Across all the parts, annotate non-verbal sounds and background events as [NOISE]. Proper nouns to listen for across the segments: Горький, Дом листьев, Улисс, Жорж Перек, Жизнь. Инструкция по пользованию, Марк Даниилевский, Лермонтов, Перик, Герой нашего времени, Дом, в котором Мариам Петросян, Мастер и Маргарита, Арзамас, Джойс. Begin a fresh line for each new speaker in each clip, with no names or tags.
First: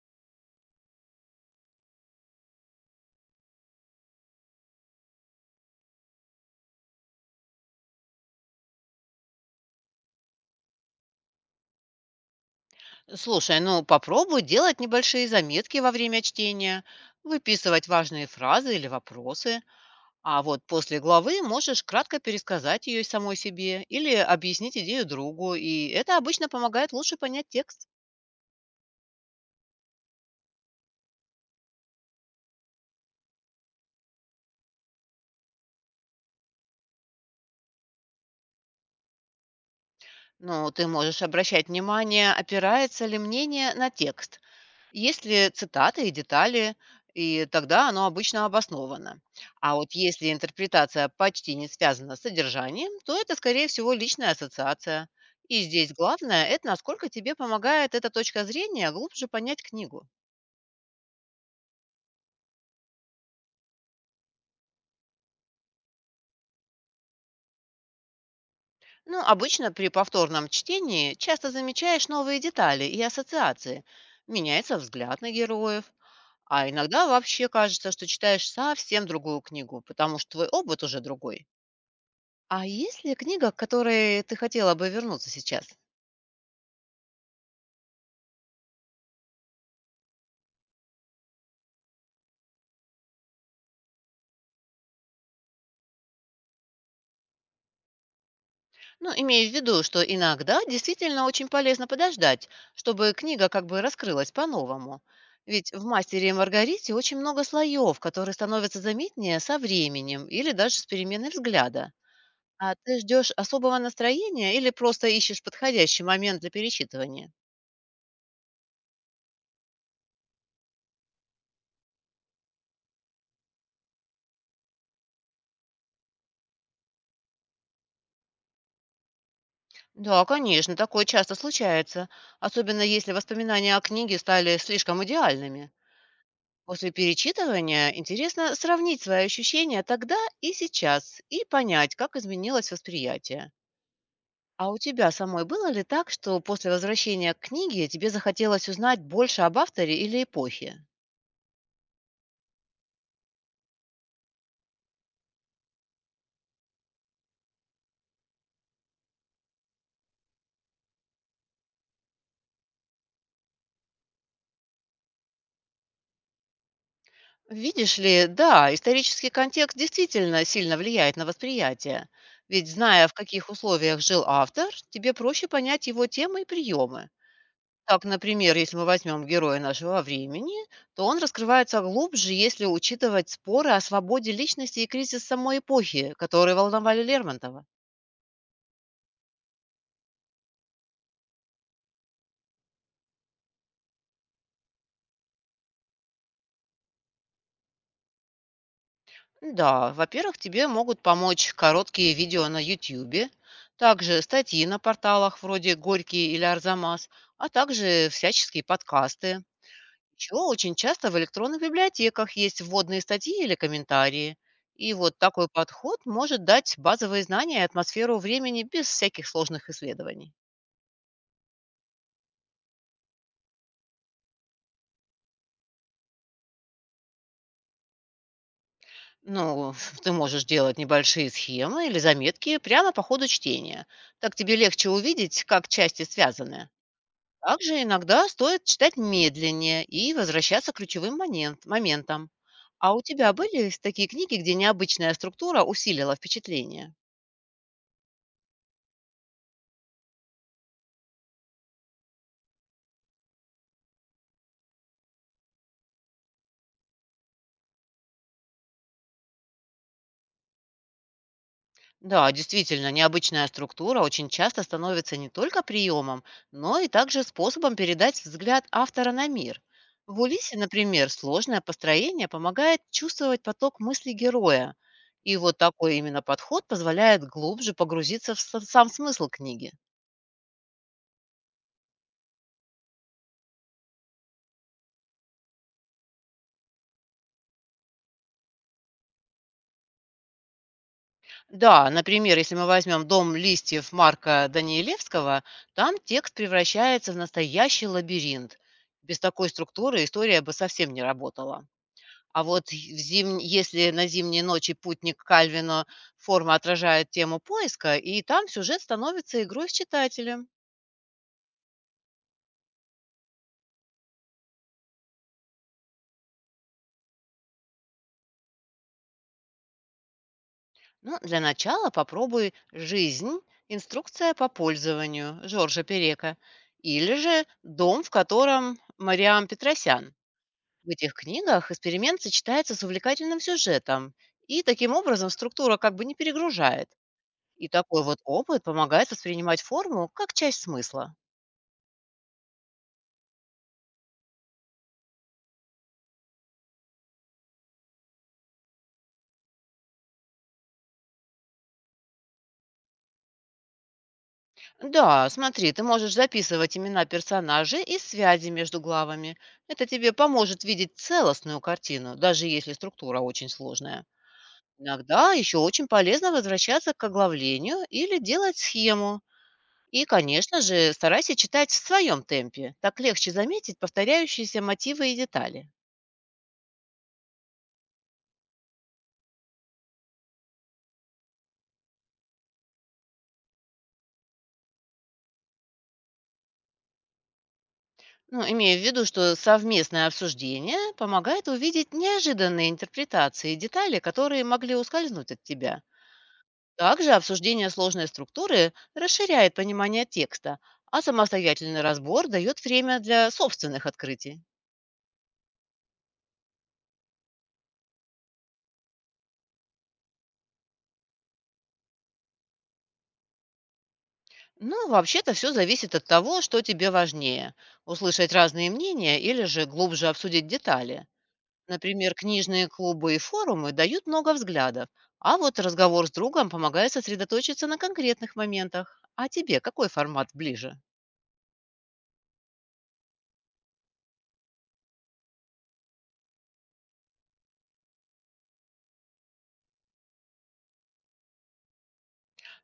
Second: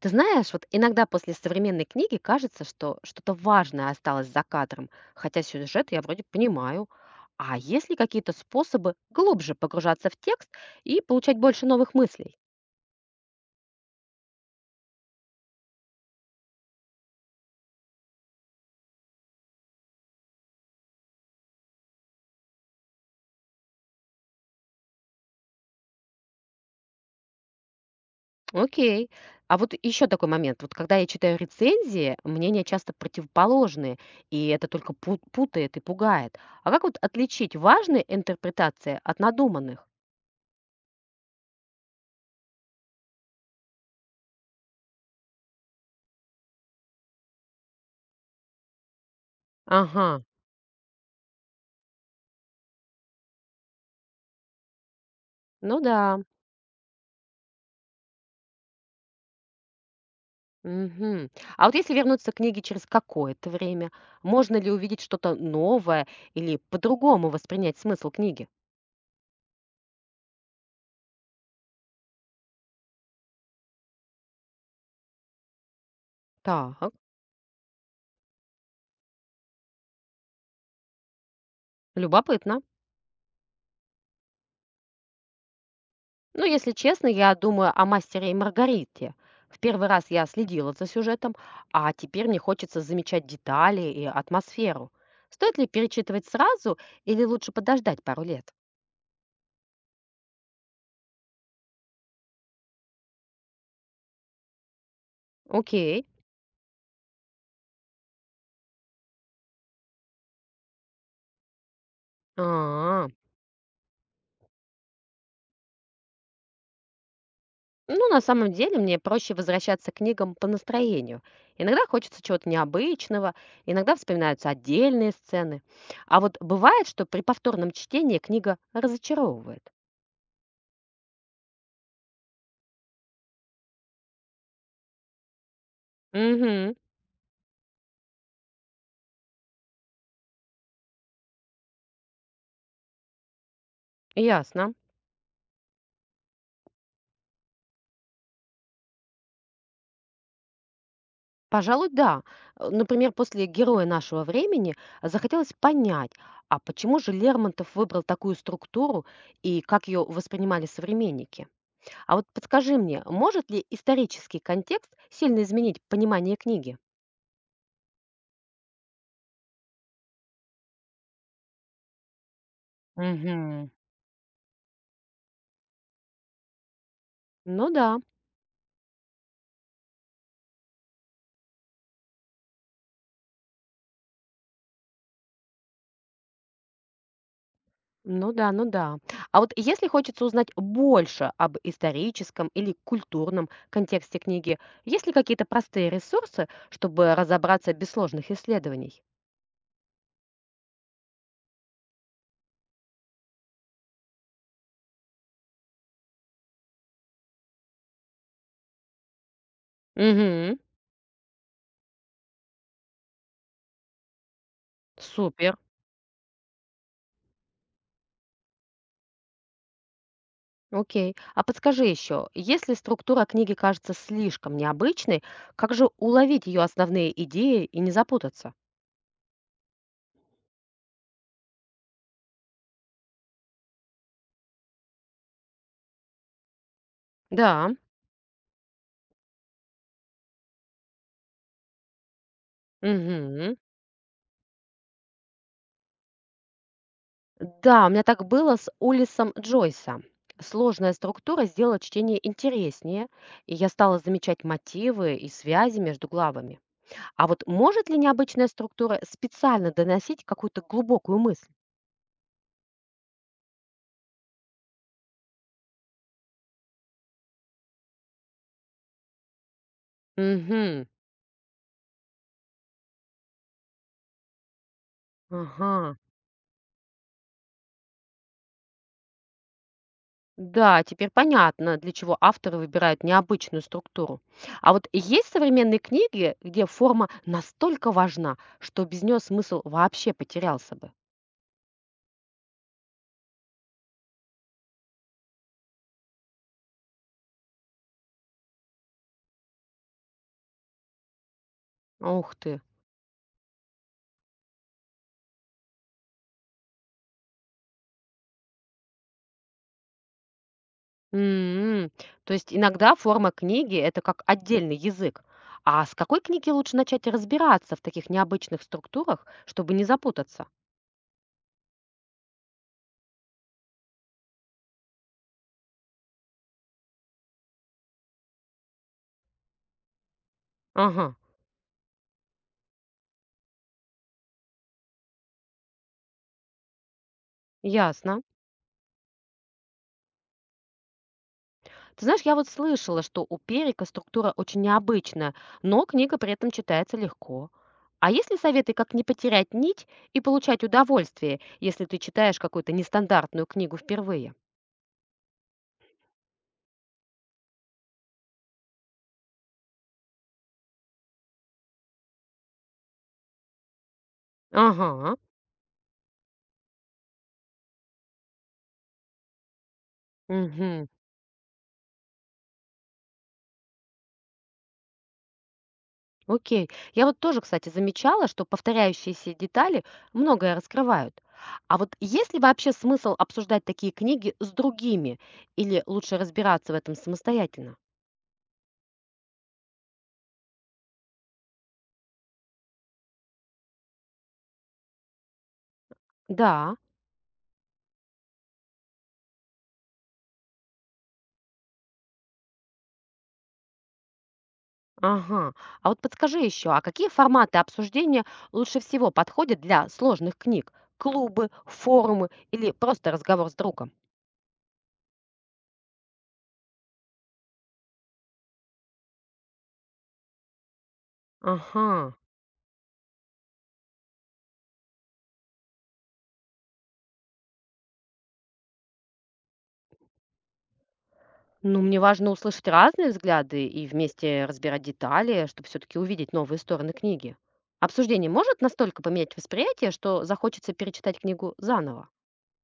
Ты знаешь, вот иногда после современной книги кажется, что что-то важное осталось за кадром, хотя сюжет я вроде понимаю. А есть ли какие-то способы глубже погружаться в текст и получать больше новых мыслей?
Слушай, ну попробуй делать небольшие заметки во время чтения, выписывать важные фразы или вопросы, а вот после главы можешь кратко пересказать ее самой себе или объяснить идею другу, и это обычно помогает лучше понять текст.
Окей. А вот еще такой момент. Вот когда я читаю рецензии, мнения часто противоположные, и это только путает и пугает. А как вот отличить важные интерпретации от надуманных?
Ну ты можешь обращать внимание, опирается ли мнение на текст, если цитаты и детали, и тогда оно обычно обосновано. А вот
Ага,
если интерпретация почти не связана с содержанием, то это, скорее всего, личная ассоциация. И
ну
здесь
да.
главное– это насколько тебе помогает эта точка зрения глубже понять книгу.
Мгм. А вот если вернуться к книге через какое-то время, можно ли увидеть что-то новое или по-другому воспринять смысл книги?
Ну, обычно при повторном чтении часто замечаешь новые детали и ассоциации. Меняется взгляд на героев. А
Так,
иногда вообще кажется, что читаешь совсем другую книгу, потому что твой опыт уже другой.
любопытно.
А есть ли книга, к которой ты хотела бы вернуться сейчас?
Ну, если честно, я думаю о «Мастере и Маргарите». В первый раз я следила за сюжетом, а теперь мне хочется замечать детали и атмосферу. Стоит ли перечитывать сразу или лучше подождать пару лет?
Ну, имея в виду, что иногда действительно очень полезно подождать, чтобы книга как бы раскрылась по-новому. Ведь в
Окей.
«Мастере и Маргарите» очень много слоев, которые становятся заметнее со временем или даже с переменой взгляда. А ты
А,
ждешь особого настроения или просто ищешь подходящий момент для перечитывания?
ну, на самом деле, мне проще возвращаться к книгам по настроению. Иногда хочется чего-то необычного, иногда вспоминаются отдельные сцены. А вот бывает, что при повторном чтении книга разочаровывает.
Да, конечно, такое часто случается, особенно если воспоминания о книге стали слишком идеальными.
Угу,
После перечитывания интересно сравнить свои ощущения тогда и сейчас и понять, как изменилось восприятие. А
ясно.
у тебя самой было ли так, что после возвращения к книге тебе захотелось узнать больше об авторе или эпохе?
Пожалуй, да. Например, после «Героя нашего времени» захотелось понять, а почему же Лермонтов выбрал такую структуру и как ее воспринимали современники? А вот подскажи мне, может ли исторический контекст сильно изменить понимание книги?
Видишь ли, да, исторический контекст действительно сильно влияет на восприятие. Ведь зная, в каких
Угу.
условиях жил автор, тебе проще понять его темы и приемы.
Ну да,
Так, например, если мы возьмем героя нашего времени, то он раскрывается глубже, если учитывать споры о свободе личности и кризис самой эпохи, которые волновали Лермонтова.
ну да, ну да. А вот если хочется узнать больше об историческом или культурном контексте книги, есть ли какие-то простые ресурсы, чтобы разобраться без сложных исследований?
Да, во-первых, тебе могут помочь короткие видео на YouTube, также статьи на порталах вроде «Горький» или «Арзамас», а также всяческие подкасты. Еще
Угу,
очень часто в электронных библиотеках есть вводные статьи или комментарии. И вот такой
супер.
подход может дать базовые знания и атмосферу времени без всяких сложных исследований.
Окей. А подскажи еще, если структура книги кажется слишком необычной, как же уловить ее основные идеи и не запутаться?
Ну, [LAUGHS] ты можешь делать небольшие схемы или заметки прямо по ходу чтения. Так тебе легче увидеть, как части связаны.
Да.
Также иногда стоит читать медленнее и возвращаться к ключевым моментам. А у тебя
Угу.
были такие книги, где необычная структура усилила впечатление?
Да, у меня так было с Улиссом Джойсом. Сложная структура сделала чтение интереснее, и я стала замечать мотивы и связи между главами. А вот может ли необычная структура специально доносить какую-то глубокую мысль?
Да, действительно, необычная структура очень часто становится не только приемом, но и также способом передать взгляд автора на мир. В Улисе,
Угу.
например, сложное построение помогает чувствовать поток мыслей героя. И вот
Ага.
такой именно подход позволяет глубже погрузиться в сам смысл книги.
Да, теперь понятно, для чего авторы выбирают необычную структуру. А вот есть современные книги, где форма настолько важна, что без нее смысл вообще потерялся бы.
Да, например, если мы возьмем «Дом листьев» Марка Даниилевского, там текст превращается в настоящий лабиринт. Без такой структуры история бы совсем не работала.
Ух
А
ты.
вот й в зим если на "Зимней ночи" путник Кальвина форма отражает тему поиска, и там сюжет становится игрой с читателем.
М. То есть иногда форма книги — это как отдельный язык. А с какой книги лучше начать разбираться в таких необычных структурах, чтобы не запутаться?
Ну, для начала попробуй "Жизнь. Инструкция по пользованию" Жоржа Перека или же "Дом, в котором Мариам Петросян". В этих
Ага,
книгах эксперимент сочетается с увлекательным сюжетом, и таким образом структура как бы не перегружает. И такой вот
ясно.
опыт помогает воспринимать форму как часть смысла.
Ты знаешь, я вот слышала, что у Перика структура очень необычная, но книга при этом читается легко. А есть ли советы, как не потерять нить и получать удовольствие, если ты читаешь какую-то нестандартную книгу впервые?
Да, смотри, ты можешь записывать имена персонажей и связи между главами. Это тебе поможет видеть целостную картину, даже если структура очень сложная.
Ага.
Иногда еще очень полезно возвращаться к оглавлению или делать схему. И, конечно
Угу.
же, старайся читать в своем темпе. Так легче заметить повторяющиеся мотивы и детали.
Окей. Я вот тоже, кстати, замечала, что повторяющиеся детали многое раскрывают. А вот есть ли вообще смысл обсуждать такие книги с другими? Или лучше разбираться в этом самостоятельно?
Ну, имея в виду, что совместное обсуждение помогает увидеть неожиданные интерпретации и детали, которые могли ускользнуть от тебя.
Да,
Также обсуждение сложной структуры расширяет понимание текста, а самостоятельный разбор дает время для собственных открытий.
ага. А вот подскажи еще, а какие форматы обсуждения лучше всего подходят для сложных книг? Клубы, форумы или просто разговор с другом?
Ну, вообще-то все зависит от того, что тебе важнее– услышать разные мнения или же глубже обсудить детали.
Ага.
Например, книжные клубы и форумы дают много взглядов, а вот разговор с другом помогает сосредоточиться на конкретных моментах. А тебе какой формат ближе?
Ну, мне важно услышать разные взгляды и вместе разбирать детали, чтобы все-таки увидеть новые стороны книги. Обсуждение может настолько поменять восприятие, что захочется перечитать книгу заново.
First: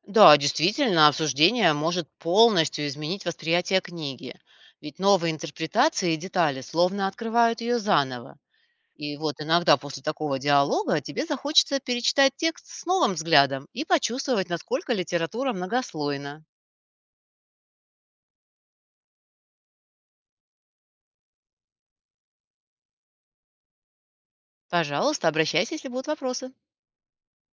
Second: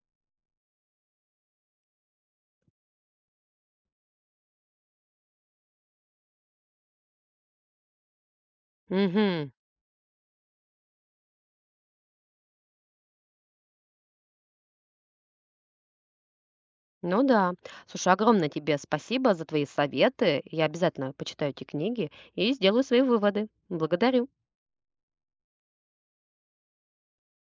Да, действительно, обсуждение может полностью изменить восприятие книги, ведь новые интерпретации и детали словно открывают ее заново. И вот
Угу.
иногда после такого диалога тебе захочется перечитать текст с новым взглядом и почувствовать, насколько литература многослойна.
Ну да. Слушай, огромное тебе спасибо за твои советы. Я обязательно почитаю эти книги и сделаю свои выводы. Благодарю.
Пожалуйста, обращайся, если будут вопросы.